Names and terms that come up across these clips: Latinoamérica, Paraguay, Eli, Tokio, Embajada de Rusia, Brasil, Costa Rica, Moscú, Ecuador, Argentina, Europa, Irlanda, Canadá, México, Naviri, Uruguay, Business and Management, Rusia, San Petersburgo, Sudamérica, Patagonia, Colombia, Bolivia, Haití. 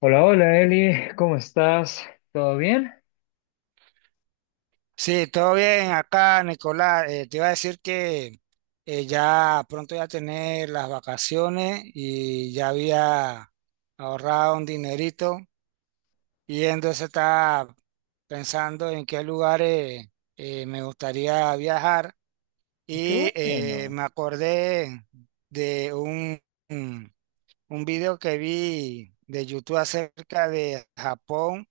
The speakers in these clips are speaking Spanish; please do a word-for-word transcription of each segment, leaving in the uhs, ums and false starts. Hola, hola Eli, ¿cómo estás? ¿Todo bien? Sí, todo bien acá, Nicolás. Eh, te iba a decir que eh, ya pronto ya tener las vacaciones y ya había ahorrado un dinerito y entonces estaba pensando en qué lugares eh, me gustaría viajar Ah, Qué y eh, bueno. me acordé de un, un un video que vi de YouTube acerca de Japón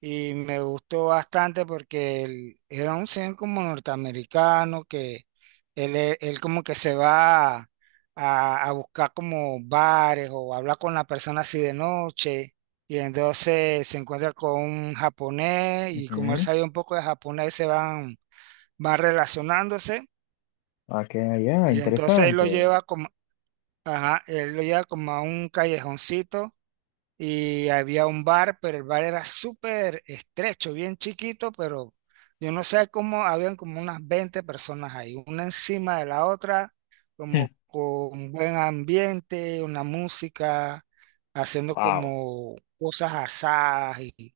y me gustó bastante porque él era un señor como norteamericano que él, e- él como que se va a, a buscar como bares o habla con la persona así de noche y entonces se encuentra con un japonés y como él Ujú. sabía un poco de japonés se van, van relacionándose Ah, qué allá, y entonces él lo interesante. lleva como, ajá, él lo lleva como a un callejoncito y había un bar, pero el bar era súper estrecho, bien chiquito, pero yo no sé cómo, habían como unas veinte personas ahí, una encima de la otra, como con buen ambiente, una música, haciendo Wow. como cosas asadas, y,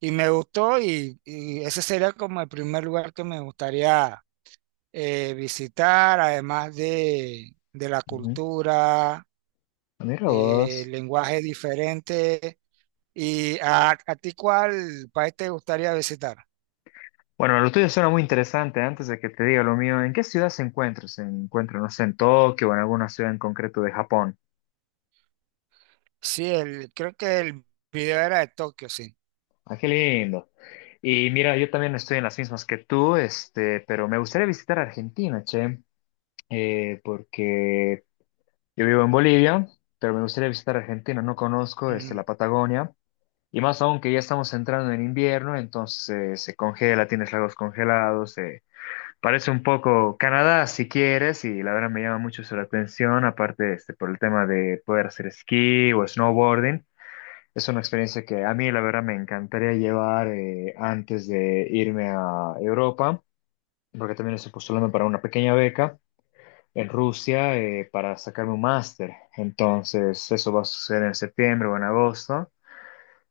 y me gustó, y, y ese sería como el primer lugar que me gustaría eh, visitar, además de, de la cultura, Mira eh, vos. lenguaje diferente. ¿Y a, a ti cuál país te gustaría visitar? Bueno, lo tuyo suena muy interesante. Antes de que te diga lo mío, ¿en qué ciudad se encuentra? ¿Se encuentra, no sé, en Tokio o en alguna ciudad en concreto de Japón? Sí, el, creo que el video era de Tokio, sí. Ah, qué lindo. Y mira, yo también estoy en las mismas que tú, este, pero me gustaría visitar Argentina, che, eh, porque yo vivo en Bolivia, pero me gustaría visitar Argentina. No conozco, este, Ujú, la Patagonia. Y más aún que ya estamos entrando en invierno, entonces eh, se congela, tienes lagos congelados. eh, Parece un poco Canadá, si quieres, y la verdad me llama mucho eso la atención, aparte este, por el tema de poder hacer esquí o snowboarding. Es una experiencia que a mí, la verdad, me encantaría llevar eh, antes de irme a Europa, porque también estoy postulando para una pequeña beca en Rusia eh, para sacarme un máster. Entonces, eso va a suceder en septiembre o en agosto.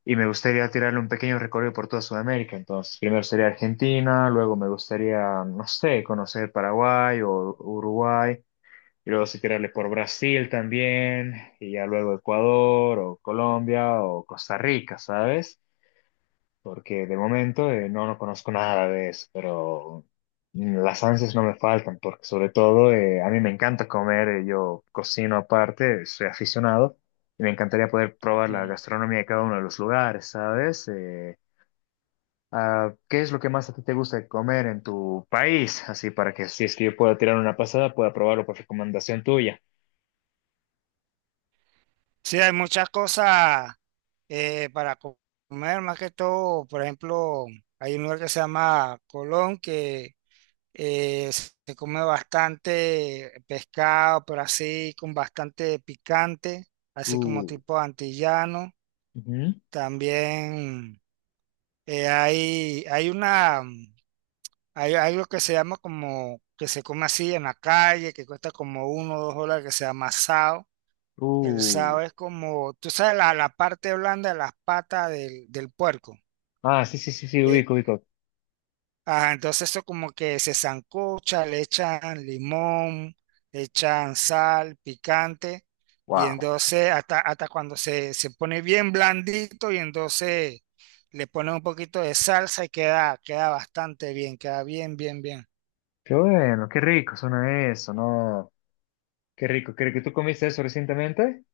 Y me gustaría tirarle un pequeño recorrido por toda Sudamérica. Entonces, primero sería Argentina, luego me gustaría, no sé, conocer Paraguay o Uruguay, y luego sí tirarle por Brasil también, y ya luego Ecuador o Colombia o Costa Rica, ¿sabes? Porque de momento eh, no, no conozco nada de eso, pero mm, las ansias no me faltan, porque sobre todo eh, a mí me encanta comer, eh, yo cocino aparte, soy aficionado, y me encantaría poder probar la ujú. gastronomía de cada uno de los lugares, ¿sabes? Eh, ah, ¿qué es lo que más a ti te gusta comer en tu país? Así para que si es que yo pueda tirar una pasada, pueda probarlo por recomendación tuya. Sí, hay muchas cosas eh, para co- comer, más que todo, por ejemplo, hay un lugar que se llama Colón, que eh, se come bastante pescado, pero así con bastante picante, así como Uh, tipo antillano. También eh, hay, hay una... Hay algo que se llama como, que se come así en la calle, que cuesta como uno o dos dólares, que se llama sao. El Ujú. Uh. sao es como, tú sabes, la, la parte blanda de las patas del, del puerco. Ah, sí, sí, sí, sí, Eh, ubico, ubico. ajá, entonces eso como que se sancocha, le echan limón, le echan sal, picante, y Wow. entonces hasta, hasta cuando se, se pone bien blandito y entonces le ponen un poquito de salsa y queda, queda bastante bien, queda bien, bien, bien. Qué bueno, qué rico suena eso, ¿no? Qué rico, qué rico. ¿Tú comiste eso recientemente?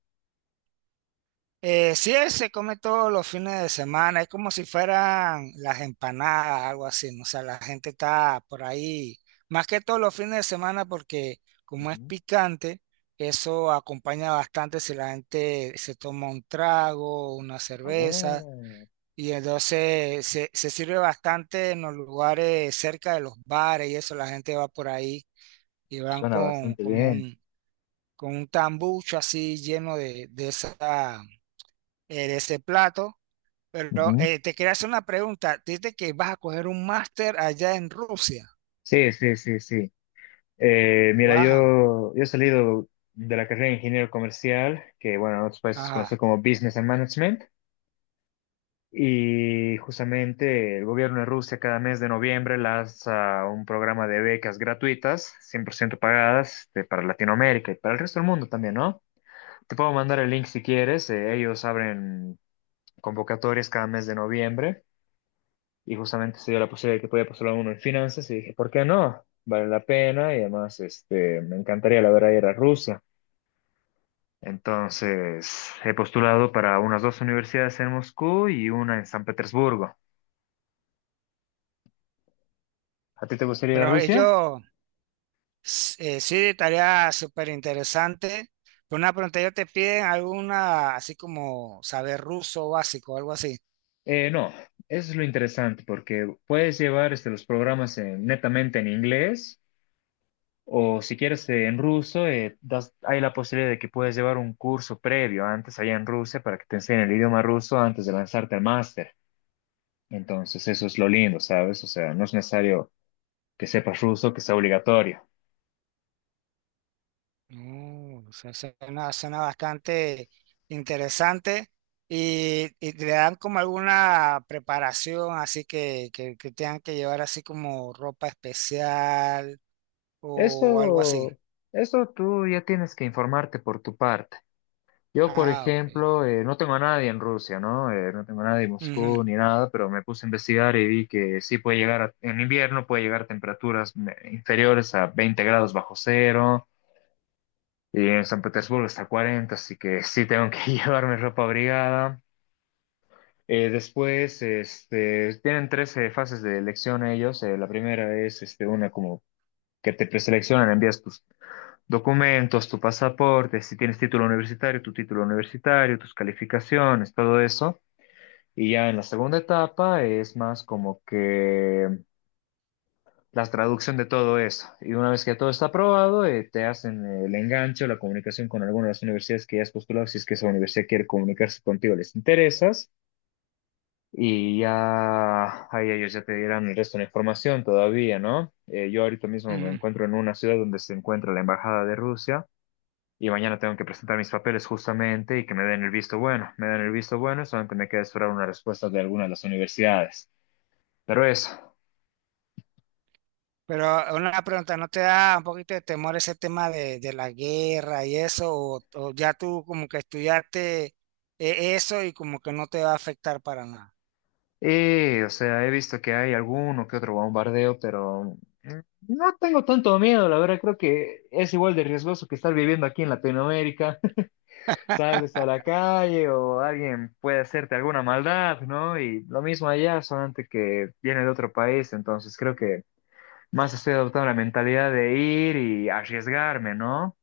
Eh, sí, él se come todos los fines de semana, es como si fueran las empanadas, algo así, ¿no? O sea, la gente está por ahí, más que todos los fines de semana porque como es Ujú. picante, eso acompaña bastante si la gente se toma un trago, una Ah, cerveza, bueno, y entonces se, se sirve bastante en los lugares cerca de los bares y eso, la gente va por ahí y van suena con, bastante como bien. un, con un tambucho así lleno de, de esa, eh, de ese plato, pero Ujú. eh, te quería hacer una pregunta. Dices que vas a coger un máster allá en Rusia. Sí, sí, sí, sí. Eh, mira, Wow. yo, yo he salido de la carrera de ingeniero comercial, que bueno, en otros países se conoce Ajá. como Business and Management, y justamente el gobierno de Rusia cada mes de noviembre lanza un programa de becas gratuitas, cien por ciento pagadas, este, para Latinoamérica y para el resto del mundo también, ¿no? Te puedo mandar el link si quieres, eh, ellos abren convocatorias cada mes de noviembre. Y justamente se dio la posibilidad de que podía postular uno en finanzas y dije, ¿por qué no? Vale la pena y además este, me encantaría la verdad ir a Rusia. Entonces he postulado para unas dos universidades en Moscú y una en San Petersburgo. ¿A ti te gustaría ir a Pero Rusia? ellos eh, sí, tarea súper interesante. Pero una pregunta, ellos te piden alguna, así como saber ruso básico, algo así. Eh, no, eso es lo interesante porque puedes llevar este, los programas en- netamente en inglés o si quieres eh, en ruso, eh, das- hay la posibilidad de que puedes llevar un curso previo antes allá en Rusia para que te enseñen el idioma ruso antes de lanzarte al máster. Entonces, eso es lo lindo, ¿sabes? O sea, no es necesario que sepas ruso, que sea obligatorio. Mm, se- suena, suena bastante interesante. Y, y le dan como alguna preparación, así que, que, que, tengan que llevar así como ropa especial o algo así. Eso, eso tú ya tienes que informarte por tu parte. Yo, por Ah, ok. ejemplo, eh, no tengo a nadie en Rusia, ¿no? Eh, no tengo a nadie en Ujú, Moscú ni nada, pero me puse a investigar y vi que sí puede llegar, a- en invierno puede llegar a temperaturas me- inferiores a veinte grados bajo cero y en San Petersburgo hasta cuarenta, así que sí tengo que llevarme ropa abrigada. Eh, después, este, tienen tres eh, fases de elección ellos. Eh, la primera es este, una como que te preseleccionan, envías tus documentos, tu pasaporte, si tienes título universitario, tu título universitario, tus calificaciones, todo eso. Y ya en la segunda etapa es más como que la traducción de todo eso. Y una vez que todo está aprobado, eh, te hacen eh, el enganche o la comunicación con alguna de las universidades que ya has postulado, si es que esa universidad quiere comunicarse contigo, les interesas. Y ya, ahí ellos ya te dirán el resto de la información todavía, ¿no? Eh, yo ahorita mismo me ujú. encuentro en una ciudad donde se encuentra la Embajada de Rusia y mañana tengo que presentar mis papeles justamente y que me den el visto bueno. Me dan el visto bueno, solamente me queda esperar una respuesta de alguna de las universidades. Pero eso. Pero una pregunta, ¿no te da un poquito de temor ese tema de, de la guerra y eso? ¿O, o ya tú como que estudiaste eh, eso y como que no te va a afectar para nada? Y, o sea, he visto que hay alguno que otro bombardeo, pero no tengo tanto miedo, la verdad, creo que es igual de riesgoso que estar viviendo aquí en Latinoamérica. Sales a la calle o alguien puede hacerte alguna maldad, ¿no? Y lo mismo allá, solamente que viene de otro país, entonces creo que más estoy adoptando la mentalidad de ir y arriesgarme, ¿no?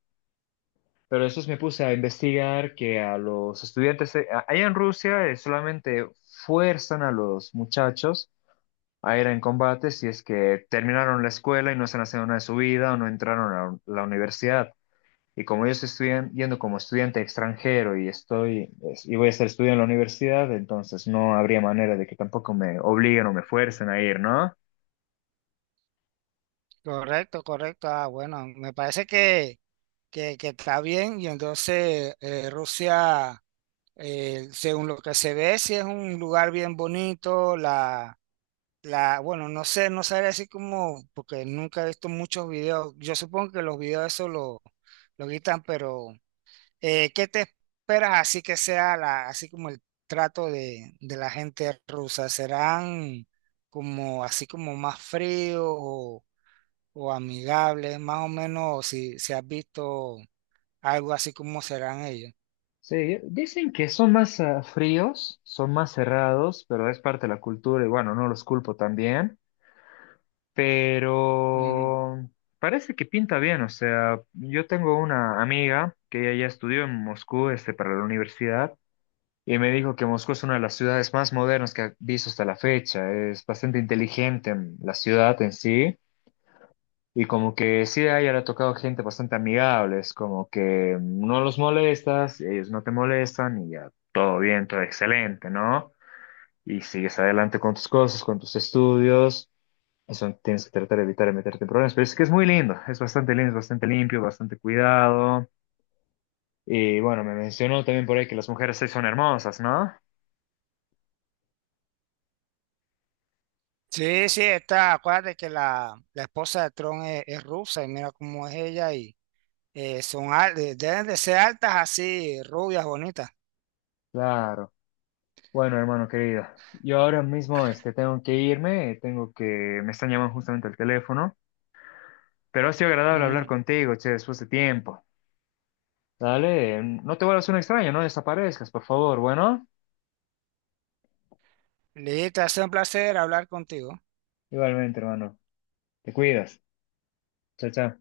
Pero después me puse a investigar que a los estudiantes, eh, a- allá en Rusia, eh, solamente fuerzan a los muchachos a ir en combate si es que terminaron la escuela y no están haciendo nada de su vida o no entraron a la universidad. Y como yo estoy estudian- yendo como estudiante extranjero y estoy es- y voy a estar estudiando en la universidad, entonces no habría manera de que tampoco me obliguen o me fuercen a ir, ¿no? Correcto, correcto. Ah, bueno, me parece que, que, que está bien y entonces eh, Rusia, eh, según lo que se ve, sí es un lugar bien bonito. La La, bueno, no sé, no sabría así como, porque nunca he visto muchos videos. Yo supongo que los videos eso lo, lo quitan, pero eh, ¿qué te esperas así que sea la, así como el trato de, de la gente rusa? ¿Serán como así como más fríos o, o amigables? Más o menos si, si has visto algo así como serán ellos. Sí, dicen que son más ah, fríos, son más cerrados, pero es parte de la cultura y bueno, no los culpo también, Ujú. pero parece que pinta bien, o sea, yo tengo una amiga que ella ya estudió en Moscú, este, para la universidad. Y me dijo que Moscú es una de las ciudades más modernas que ha visto hasta la fecha. Es bastante inteligente en la ciudad en sí. Y como que sí, a ella le ha tocado gente bastante amigable. Es como que no los molestas, ellos no te molestan y ya todo bien, todo excelente, ¿no? Y sigues adelante con tus cosas, con tus estudios. Eso tienes que tratar de evitar de meterte en problemas. Pero es que es muy lindo. Es bastante lindo, es bastante limpio, bastante cuidado. Y bueno, me mencionó también por ahí que las mujeres sí son hermosas, ¿no? Sí, sí, está, acuérdate que la, la esposa de Tron es, es rusa y mira cómo es ella. Eh, son al- eh, deben de ser altas así, rubias, bonitas. Claro. Bueno, hermano querido, yo ahora mismo este, tengo que irme, tengo que, me están llamando justamente al teléfono, pero ha sido agradable hablar Ujú. contigo, che, después de tiempo. Dale, mm, no te vuelvas un extraño, no desaparezcas, por favor, bueno. Listo, ha sido un placer hablar contigo. Igualmente, hermano, te cuidas. Chao, chao.